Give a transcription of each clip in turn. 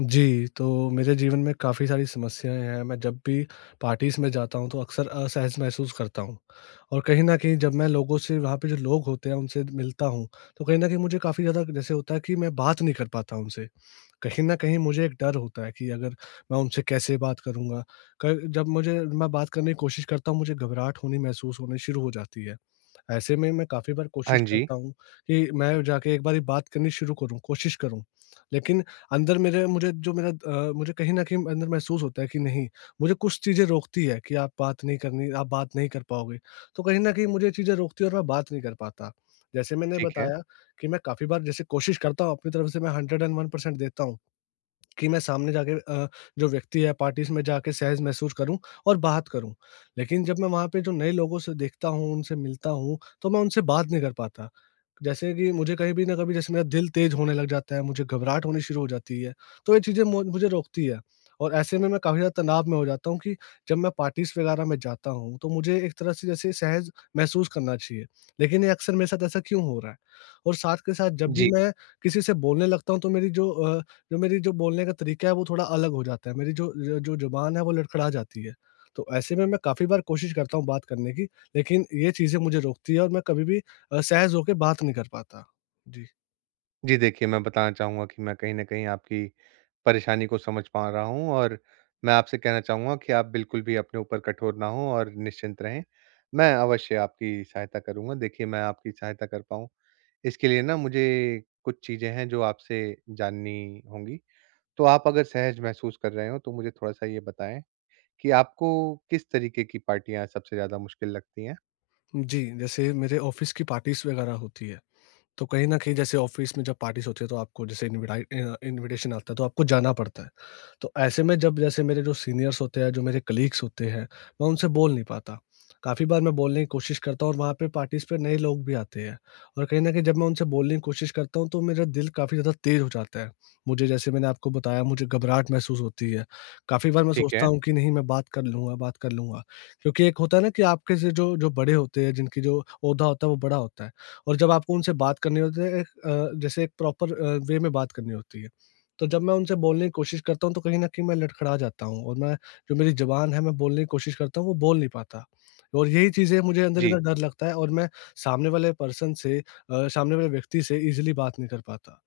जी, तो मेरे जीवन में काफ़ी सारी समस्याएँ हैं, मैं जब भी पार्टीज़ में जाता हूँ तो अक्सर असहज महसूस करता हूँ। और कहीं न कहीं जब मैं लोगों से वहाँ पे जो लोग होते हैं उनसे मिलता हूँ, तो कहीं न कहीं मुझे काफ़ी ज़्यादा जैसे होता है कि मैं बात नहीं कर पाता उनसे। कहीं न कहीं मुझे एक डर होता है कि अगर मैं उनसे कैसे बात करूँगा? क जब मुझे मैं बात करने की कोशिश करता हूँ, मुझे घबराहट होनी महसूस होनी शुरू हो जाती है। ऐसे में मैं काफ़ी बार हाँ कोशिश जी। करता हूँ कि मैं जाके एक बारी बात करनी शुरू करूँ, कोशिश करूँ। लेकिन अंदर मेरे मुझे जो मेरा मुझे कहीं न कहीं अंदर महसूस होता है कि नहीं, मुझे कुछ चीज़ें रोकती है कि आप बात नहीं करनी, आप बात नहीं कर पाओगे। तो कहीं न कहीं मुझे ये चीज़ें रोकती है और मैं बात नहीं कर पाता। जैसे मैंने ठीक है। बताया कि मैं काफ़ी बार जैसे कोशिश करता हूँ, अपनी तरफ से मैं 101% देता हूँ। कि मैं सामने जाके जो व्यक्ति है पार्टीज़ में जाके सहज महसूस करूँ और बात करूँ। लेकिन जब मैं वहाँ पे जो नए लोगों से देखता हूँ, उनसे मिलता हूँ, तो मैं उनसे बात नहीं कर पाता। जैसे कि मुझे कहीं भी ना कभी जैसे मेरा दिल तेज़ होने लग जाता है, मुझे घबराहट होनी शुरू हो जाती है, तो ये चीज़ें मो मुझे रोकती है। और ऐसे में मैं काफ़ी ज़्यादा तनाव में हो जाता हूँ कि जब मैं पार्टीज़ वगैरह में जाता हूँ, तो मुझे एक तरह से जैसे सहज महसूस करना चाहिए, लेकिन ये अक्सर मेरे साथ ऐसा क्यों हो रहा है? और साथ के साथ जब भी जी। मैं किसी से बोलने लगता हूँ, तो मेरी जो जो मेरी जो बोलने का तरीका है, वो थोड़ा अलग हो जाता है। मेरी जो ज़ुबान है, वो लड़खड़ा जाती है। तो ऐसे में मैं काफ़ी बार कोशिश करता हूँ बात करने की, लेकिन ये चीज़ें मुझे रोकती है और मैं कभी भी सहज होके बात नहीं कर पाता। जी। जी, देखिए मैं बताना चाहूँगा कि मैं कहीं न कहीं आपकी परेशानी को समझ पा रहा हूँ और मैं आपसे कहना चाहूँगा कि आप बिल्कुल भी अपने ऊपर कठोर ना हों और निश्चिंत रहें। मैं अवश्य आपकी सहायता करूँगा। देखिए, मैं आपकी सहायता कर पाऊँ, इसके लिए ना मुझे कुछ चीज़ें हैं जो आपसे जाननी होंगी। तो आप अगर सहज महसूस कर रहे हो तो मुझे थोड़ा-सा ये बताएँ कि आपको किस तरीके की पार्टियाँ सबसे ज़्यादा मुश्किल लगती हैं? जी, जैसे मेरे ऑफ़िस की पार्टीज़ वग़ैरह होती है। तो कहीं न कहीं जैसे ऑफ़िस में जब पार्टीज़ होती है तो आपको जैसे इनविटेशन आता है तो आपको जाना पड़ता है। तो ऐसे में जब जैसे मेरे जो सीनियर्स होते हैं, जो मेरे कलीग्स होते हैं, मैं उनसे बोल नहीं पाता। काफ़ी बार मैं बोलने की कोशिश करता हूँ और वहाँ पे पार्टीज़ पे नए लोग भी आते हैं, और कहीं न कहीं जब मैं उनसे बोलने की कोशिश करता हूँ तो मेरा दिल काफ़ी ज़्यादा तेज़ हो जाता है। मुझे जैसे मैंने आपको बताया, मुझे घबराहट महसूस होती है। काफ़ी बार मैं ठीक सोचता है। हूँ कि नहीं, मैं बात कर लूँगा, बात कर लूँगा। क्योंकि एक होता है ना कि आपके से जो जो बड़े होते हैं, जिनकी जो ओहदा होता है वो बड़ा होता है। और जब आपको उनसे बात करनी होती है एक जैसे एक प्रॉपर वे में बात करनी होती है। तो जब मैं उनसे बोलने की कोशिश करता हूँ तो कहीं न कहीं मैं लड़खड़ा जाता हूँ, और मैं जो मेरी ज़ुबान है, मैं बोलने की कोशिश करता हूँ, वो बोल नहीं पाता। और यही चीज़ें मुझे, जी, अंदर-अंदर डर लगता है और मैं सामने वाले व्यक्ति से ईज़िली बात नहीं कर पाता।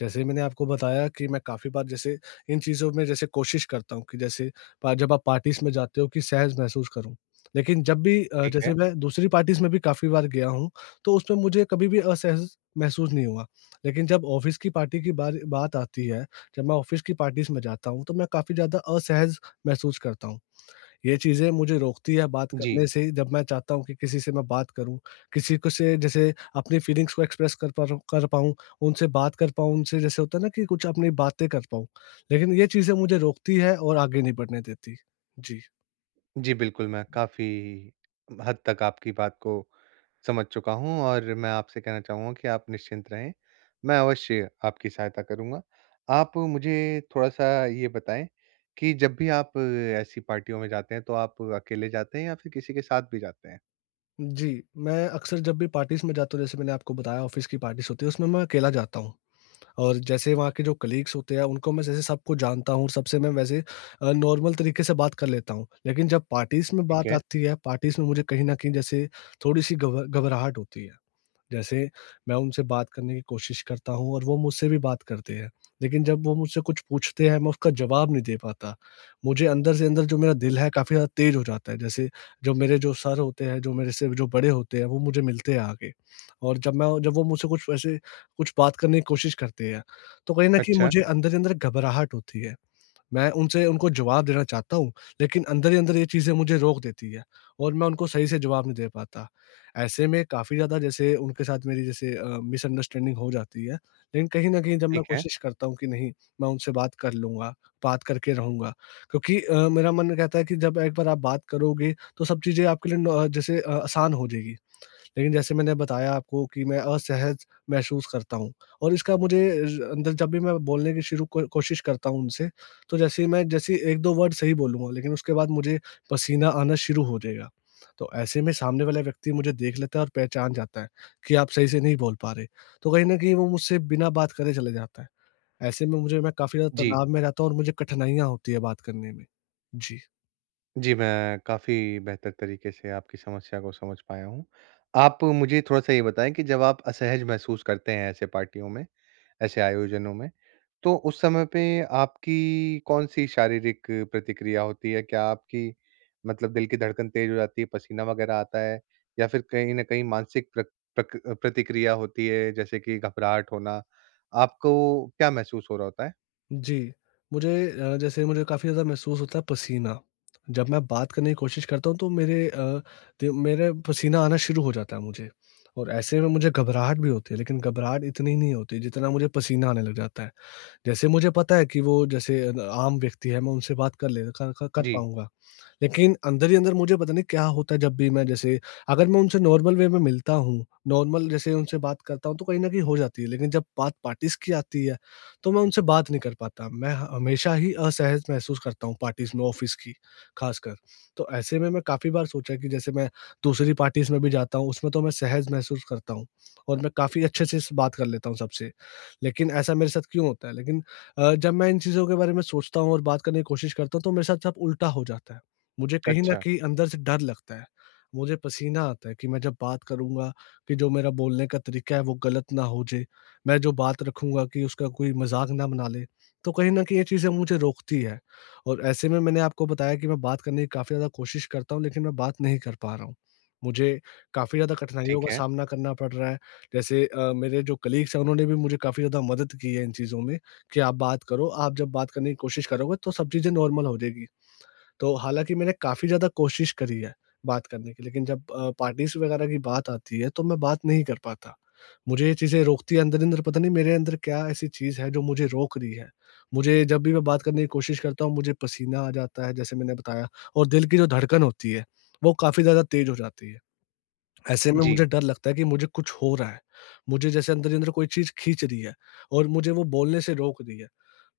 जैसे मैंने आपको बताया कि मैं काफ़ी बार जैसे इन चीज़ों में जैसे कोशिश करता हूँ कि जैसे पा जब आप पार्टीज़ में जाते हो कि सहज महसूस करूँ। लेकिन जब भी ठीक है। जैसे मैं दूसरी पार्टीज़ में भी काफ़ी बार गया हूँ, तो उसमें मुझे कभी भी असहज महसूस नहीं हुआ। लेकिन जब ऑफ़िस की पार्टी की बार बात आती है, जब मैं ऑफ़िस की पार्टीज़ में जाता हूँ, तो मैं काफ़ी ज़्यादा असहज महसूस करता हूँ। ये चीज़ें मुझे रोकती है बात जी। करने से, जब मैं चाहता हूँ कि किसी से मैं बात करूँ, किसी को से जैसे अपनी फीलिंग्स को एक्सप्रेस कर पा रहा हूँ कर पाऊँ, उनसे बात कर पाऊँ, उनसे जैसे होता है ना कि कुछ अपनी बातें कर पाऊँ। लेकिन ये चीज़ें मुझे रोकती है और आगे नहीं बढ़ने देती। जी। जी, बिल्कुल, मैं काफ़ी हद तक आपकी बात को समझ चुका हूँ और मैं आपसे कहना चाहूँगा कि आप निश्चिंत रहें, मैं अवश्य आपकी सहायता करूँगा। आप मुझे थोड़ा-सा ये बताएँ कि जब भी आप ऐसी पार्टियों में जाते हैं, तो आप अकेले जाते हैं या फिर किसी के साथ भी जाते हैं? जी, मैं अक्सर जब भी पार्टीज़ में जाता हूँ, जैसे मैंने आपको बताया ऑफ़िस की पार्टीज़ होती है, उसमें मैं अकेला जाता हूँ। और जैसे वहाँ के जो कलीग्स होते हैं, उनको मैं जैसे सबको जानता हूँ, सबसे मैं वैसे नॉर्मल तरीके से बात कर लेता हूँ। लेकिन जब पार्टीज़ में ठीक बात है, आती है, पार्टीज़ में मुझे कहीं न कहीं जैसे थोड़ी-सी घब घबराहट होती है। जैसे मैं उनसे बात करने की कोशिश करता हूँ और वो मुझसे भी बात करते हैं, लेकिन जब वो मुझसे कुछ पूछते हैं, मैं उसका जवाब नहीं दे पाता। मुझे अंदर से अंदर जो मेरा दिल है, काफ़ी ज़्यादा तेज़ हो जाता है, जैसे जो मेरे जो सर होते हैं, जो मेरे से जो बड़े होते हैं, वो मुझे मिलते हैं आके, और जब वो मुझसे कुछ ऐसे कुछ बात करने की कोशिश करते हैं, तो कहीं न कहीं अच्छा, मुझे अंदर ही अंदर घबराहट होती है। मैं उनसे उनको जवाब देना चाहता हूँ, लेकिन अंदर ही अंदर ये चीज़ें मुझे रोक देती है और मैं उनको सही से जवाब नहीं दे पाता। ऐसे में काफ़ी ज़्यादा जैसे उनके साथ मेरी जैसे मिसअंडरस्टैंडिंग हो जाती है, लेकिन कहीं न कहीं जब मैं ठीक है। कोशिश करता हूँ कि नहीं, मैं उनसे बात कर लूँगा, बात करके रहूँगा। क्योंकि मेरा मन कहता है कि जब एक बार आप बात करोगे, तो सब चीज़ें आपके लिए न जैसे आसान हो जाएगी। लेकिन जैसे मैंने बताया आपको कि मैं असहज महसूस करता हूँ, और इसका मुझे र अंदर जब भी मैं बोलने की शुरू को कोशिश करता हूँ उनसे, तो जैसे ही मैं जैसे 1-2 वर्ड सही बोलूँगा, लेकिन उसके बाद मुझे पसीना आना शुरू हो जाएगा। तो ऐसे में सामने वाला व्यक्ति मुझे देख लेता है और पहचान जाता है कि आप सही से नहीं बोल पा रहे। तो कहीं न कहीं वो मुझसे बिना बात करे चले जाता है। ऐसे में मुझे मैं काफ़ी ज़्यादा जी। तनाव में रहता हूँ और मुझे कठिनाइयाँ होती है बात करने में। जी। जी, मैं काफ़ी बेहतर तरीके से आपकी समस्या को समझ पाया हूँ। आप मुझे थोड़ा-सा ये बताएँ कि जब आप असहज महसूस करते हैं ऐसे पार्टियों में, ऐसे आयोजनों में। तो उस समय पे आपकी कौन-सी शारीरिक प्रतिक्रिया होती है? क्या आपकी मतलब दिल की धड़कन तेज़ हो जाती है, पसीना वगैरह आता है? या फिर कहीं न कहीं मानसिक प्रक प्रक प्रतिक्रिया होती है जैसे कि घबराहट होना? आपको क्या महसूस हो रहा होता है? जी, मुझे जैसे मुझे काफ़ी ज़्यादा महसूस होता है पसीना। जब मैं बात करने की कोशिश करता हूँ तो मेरे अ, दि मेरे पसीना आना शुरू हो जाता है मुझे, और ऐसे में मुझे घबराहट भी होती है, लेकिन घबराहट इतनी नहीं होती जितना मुझे पसीना आने लग जाता है। जैसे मुझे पता है कि वो जैसे आम व्यक्ति है, मैं उनसे बात कर ले क क कर जी, पाऊँगा। लेकिन अंदर ही अंदर मुझे पता नहीं क्या होता है जब भी मैं जैसे, अगर मैं उनसे नॉर्मल वे में मिलता हूँ, नॉर्मल जैसे उनसे बात करता हूँ तो कहीं न कहीं हो जाती है। लेकिन जब बात पार्टीज़ की आती है, तो मैं उनसे बात नहीं कर पाता। मैं हमेशा ही असहज महसूस करता हूँ पार्टीज़ में, ऑफ़िस की ख़ासकर। तो ऐसे में मैं काफ़ी बार सोचा कि जैसे मैं दूसरी पार्टीज़ में भी जाता हूँ, उसमें तो मैं सहज महसूस करता हूँ और मैं काफ़ी अच्छे से स बात कर लेता हूँ सबसे। लेकिन ऐसा मेरे साथ क्यों होता है? लेकिन जब मैं इन चीज़ों के बारे में सोचता हूँ और बात करने की कोशिश करता हूँ तो मेरे साथ सब उल्टा हो जाता है। मुझे कहीं न अच्छा, कहीं अंदर से डर लगता है। मुझे पसीना आता है कि मैं जब बात करूँगा, कि जो मेरा बोलने का तरीका है वो गलत ना हो जाए, मैं जो बात रखूँगा कि उसका कोई मज़ाक ना बना ले, तो कहीं न कहीं ये चीज़ें मुझे रोकती है। और ऐसे में मैंने आपको बताया कि मैं बात करने की काफ़ी ज़्यादा कोशिश करता हूँ लेकिन मैं बात नहीं कर पा रहा हूँ। मुझे काफ़ी ज़्यादा कठिनाइयों ठीक का है। सामना करना पड़ रहा है। जैसे मेरे जो कलीग्स हैं उन्होंने भी मुझे काफ़ी ज़्यादा मदद की है इन चीज़ों में कि आप बात करो, आप जब बात करने की कोशिश करोगे तो सब चीज़ें नॉर्मल हो जाएगी। तो हालाँकि मैंने काफ़ी ज़्यादा कोशिश करी है बात करने की, लेकिन जब पार्टीज़ वगैरह की बात आती है, तो मैं बात नहीं कर पाता। मुझे ये चीज़ें रोकती है अंदर-अंदर, पता नहीं मेरे अंदर क्या ऐसी चीज़ है जो मुझे रोक रही है। मुझे जब भी मैं बात करने की कोशिश करता हूँ, मुझे पसीना आ जाता है, जैसे मैंने बताया, और दिल की जो धड़कन होती है, वो काफ़ी ज़्यादा तेज़ हो जाती है। ऐसे में जी, मुझे डर लगता है कि मुझे कुछ हो रहा है। मुझे जैसे अंदर ही अंदर कोई चीज़ खींच रही है और मुझे वो बोलने से रोक रही है।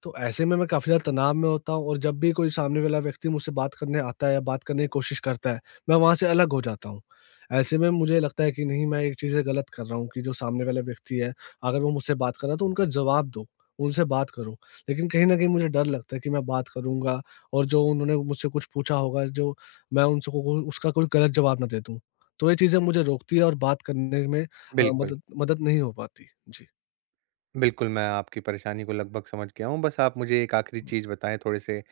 तो ऐसे में मैं काफ़ी ज़्यादा तनाव में होता हूँ, और जब भी कोई सामने वाला व्यक्ति मुझसे बात करने आता है या बात करने की कोशिश करता है, मैं वहाँ से अलग हो जाता हूँ। ऐसे में मुझे लगता है कि नहीं, मैं ये चीज़ें गलत कर रहा हूँ, कि जो सामने वाला व्यक्ति है, अगर वो मुझसे बात कर रहा है तो उनका जवाब दो, उनसे बात करो। लेकिन कहीं न कहीं मुझे डर लगता है कि मैं बात करूँगा, और जो उन्होंने मुझसे कुछ पूछा होगा, जो मैं उनसे को उसका कोई गलत जवाब ना दे दूँ। तो ये चीज़ें मुझे रोकती है और बात करने में बिल्कुल। मदद मदद नहीं हो पाती। जी। बिल्कुल, मैं आपकी परेशानी को लगभग समझ गया हूँ। बस आप मुझे एक आखिरी चीज़ बताएँ, थोड़े-से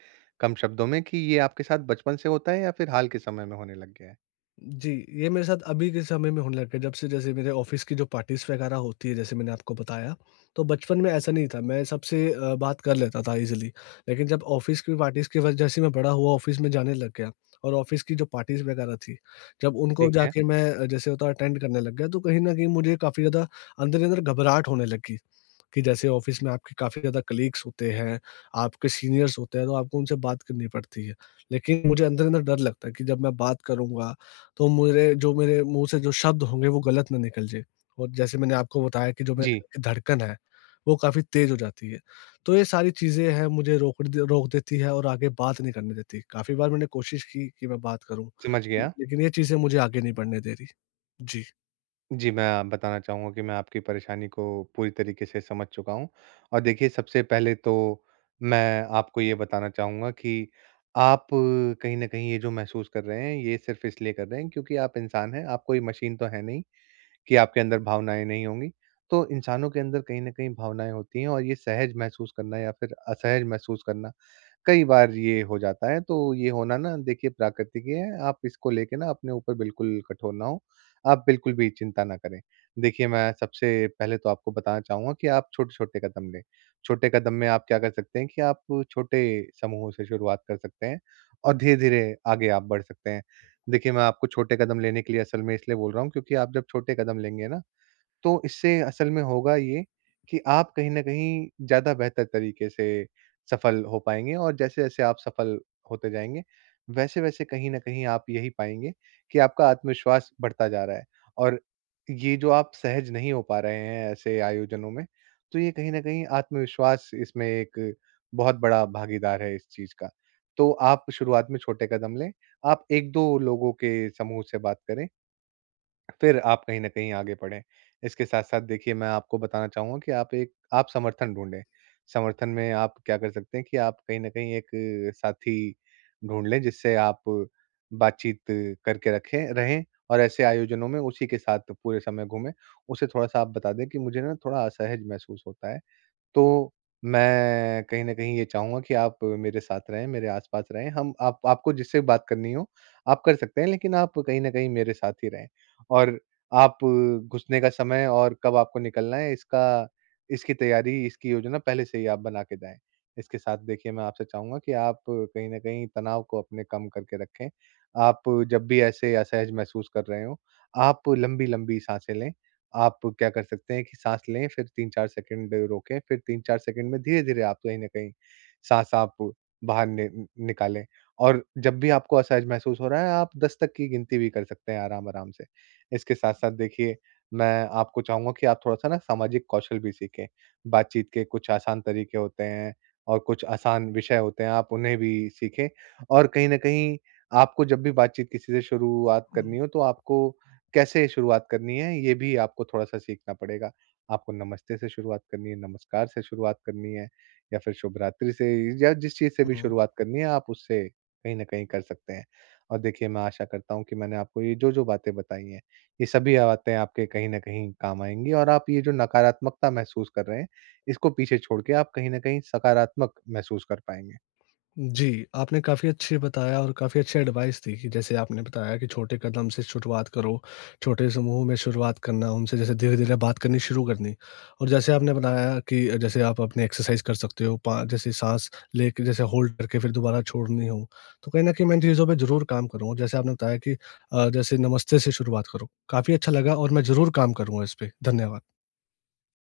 कम शब्दों में कि ये आपके साथ बचपन से होता है या फिर हाल के समय में होने लग गया है? जी, ये मेरे साथ अभी के समय में होने लग गया, जब से जैसे मेरे ऑफ़िस की जो पार्टीज़ वगैरह होती है, जैसे मैंने आपको बताया, तो बचपन में ऐसा नहीं था, मैं सबसे बात कर लेता था ईज़िली। लेकिन जब ऑफ़िस की पार्टीज़ की वज जैसे मैं बड़ा हुआ, ऑफ़िस में जाने लग गया, और ऑफ़िस की जो पार्टीज़ वगैरह थी, जब उनको ठीक है। जाके मैं जैसे होता है अटेंड करने लग गया, तो कहीं न कहीं मुझे काफ़ी ज़्यादा अंदर ही अंदर घबराहट होने लगी कि जैसे ऑफ़िस में आपके काफ़ी ज़्यादा कलीग्स होते हैं, आपके सीनियर्स होते हैं, तो आपको उनसे बात करनी पड़ती है। लेकिन मुझे अंदर ही अंदर डर लगता है कि जब मैं बात करूँगा तो मेरे मुँह से जो शब्द होंगे वो गलत ना निकल जाए, और जैसे मैंने आपको बताया कि जो मेरे जी। दिल की धड़कन है, वो काफ़ी तेज़ हो जाती है। तो ये सारी चीज़ें हैं, मुझे रोक देती है और आगे बात नहीं करने देती। काफ़ी बार मैंने कोशिश की कि मैं बात करूँ, समझ गया। लेकिन ये चीज़ें मुझे आगे नहीं बढ़ने दे रही। जी। जी, मैं आप बताना चाहूँगा कि मैं आपकी परेशानी को पूरी तरीके से समझ चुका हूँ। और देखिए, सबसे पहले तो मैं आपको ये बताना चाहूँगा कि आप कहीं न कहीं ये जो महसूस कर रहे हैं, ये सिर्फ़ इसलिए कर रहे हैं क्योंकि आप इंसान हैं, आप कोई मशीन तो हैं नहीं कि आपके अंदर भावनाएँ नहीं होंगी। तो इंसानों के अंदर कहीं न कहीं भावनाएँ होती हैं और ये सहज महसूस करना या फिर असहज महसूस करना कई बार ये हो जाता है, तो ये होना ना देखिए प्राकृतिक ही है। आप इसको लेके ना अपने ऊपर बिल्कुल कठोर ना हों, आप बिल्कुल भी चिंता ना करें। देखिए, मैं सबसे पहले तो आपको बताना चाहूँगा कि आप छोटे-छोटे कदम लें। छोटे कदम में आप क्या कर सकते हैं कि आप छोटे समूहों से शुरुआत कर सकते हैं और धीरे-धीरे आगे आप बढ़ सकते हैं। देखिए, मैं आपको छोटे कदम लेने के लिए असल में इसलिए बोल रहा हूँ क्योंकि आप जब छोटे कदम लेंगे ना, तो इससे असल में होगा ये कि आप कहीं न कहीं ज़्यादा बेहतर तरीके से सफल हो पाएँगे और जैसे-जैसे आप सफल होते जाएँगे, वैसे-वैसे कहीं न कहीं आप यही पाएँगे कि आपका आत्मविश्वास बढ़ता जा रहा है। और ये जो आप सहज नहीं हो पा रहे हैं ऐसे आयोजनों में, तो ये कहीं न कहीं आत्मविश्वास, इसमें एक बहुत बड़ा भागीदार है इस चीज़ का। तो आप शुरुआत में छोटे कदम लें, आप 1-2 लोगों के समूह से बात करें, फिर आप कहीं न कहीं आगे बढ़ें। इसके साथ-साथ देखिए, मैं आपको बताना चाहूँगा कि आप एक आप समर्थन ढूँढें। समर्थन में आप क्या कर सकते हैं कि आप कहीं न कहीं एक साथी ढूँढ लें जिससे आप बातचीत करके रखें रहें और ऐसे आयोजनों में उसी के साथ पूरे समय घूमें। उसे थोड़ा-सा आप बता दें कि मुझे ना थोड़ा असहज महसूस होता है। तो मैं कहीं न कहीं ये चाहूँगा कि आप मेरे साथ रहें, मेरे आस-पास रहें। हम आप आपको जिससे बात करनी हो, आप कर सकते हैं, लेकिन आप कहीं न कहीं मेरे साथ ही रहें। और आप घुसने का समय और कब आपको निकलना है, इसका इसकी तैयारी, इसकी योजना पहले से ही आप बना के जाएँ। इसके साथ देखिए, मैं आपसे चाहूँगा कि आप कहीं न कहीं तनाव को अपने कम करके रखें। आप जब भी ऐसे असहज महसूस कर रहे हों, आप लंबी-लंबी साँसें लें। आप क्या कर सकते हैं कि सांस लें, फिर 3-4 सेकंड रोकें, फिर 3-4 सेकंड में धीरे-धीरे आप कहीं न कहीं सांस आप बाहर नि निकालें। और जब भी आपको असहज महसूस हो रहा है, आप 10 तक की गिनती भी कर सकते हैं आराम-आराम से। इसके साथ-साथ देखिए, मैं आपको चाहूँगा कि आप थोड़ा-सा ना सामाजिक कौशल भी सीखें। बातचीत के कुछ आसान तरीके होते हैं और कुछ आसान विषय होते हैं, आप उन्हें भी सीखें। और कहीं न कहीं आपको जब भी बातचीत किसी से शुरुआत हुँ, करनी हो, तो आपको कैसे शुरुआत करनी है, ये भी आपको थोड़ा-सा सीखना पड़ेगा। आपको नमस्ते से शुरुआत करनी है, नमस्कार से शुरुआत करनी है या फिर शुभ रात्रि से या जिस चीज़ से भी हुँ। शुरुआत करनी है, आप उससे कहीं न कहीं कर सकते हैं। और देखिए, मैं आशा करता हूँ कि मैंने आपको ये जो-जो बातें बताई हैं, ये सभी बातें आपके कहीं न कहीं काम आएँगी और आप ये जो नकारात्मकता महसूस कर रहे हैं, इसको पीछे छोड़ के आप कहीं न कहीं सकारात्मक महसूस कर पाएँगे। जी, आपने काफ़ी अच्छे बताया और काफ़ी अच्छे एडवाइस दी, कि जैसे आपने बताया कि छोटे कदम से शुरुआत करो, छोटे समूह में शुरुआत करना, उनसे जैसे धीरे-धीरे बात करनी शुरू करनी। और जैसे आपने बताया कि जैसे आप अपने एक्सरसाइज़ कर सकते हो, पा जैसे साँस लेके जैसे होल्ड करके फिर दोबारा छोड़नी हो, तो कहीं न कहीं मैं इन चीज़ों पे ज़रूर काम करूँगा। जैसे आपने बताया कि जैसे नमस्ते से शुरुआत करो, काफ़ी अच्छा लगा, और मैं ज़रूर काम करूँगा इस पे। धन्यवाद।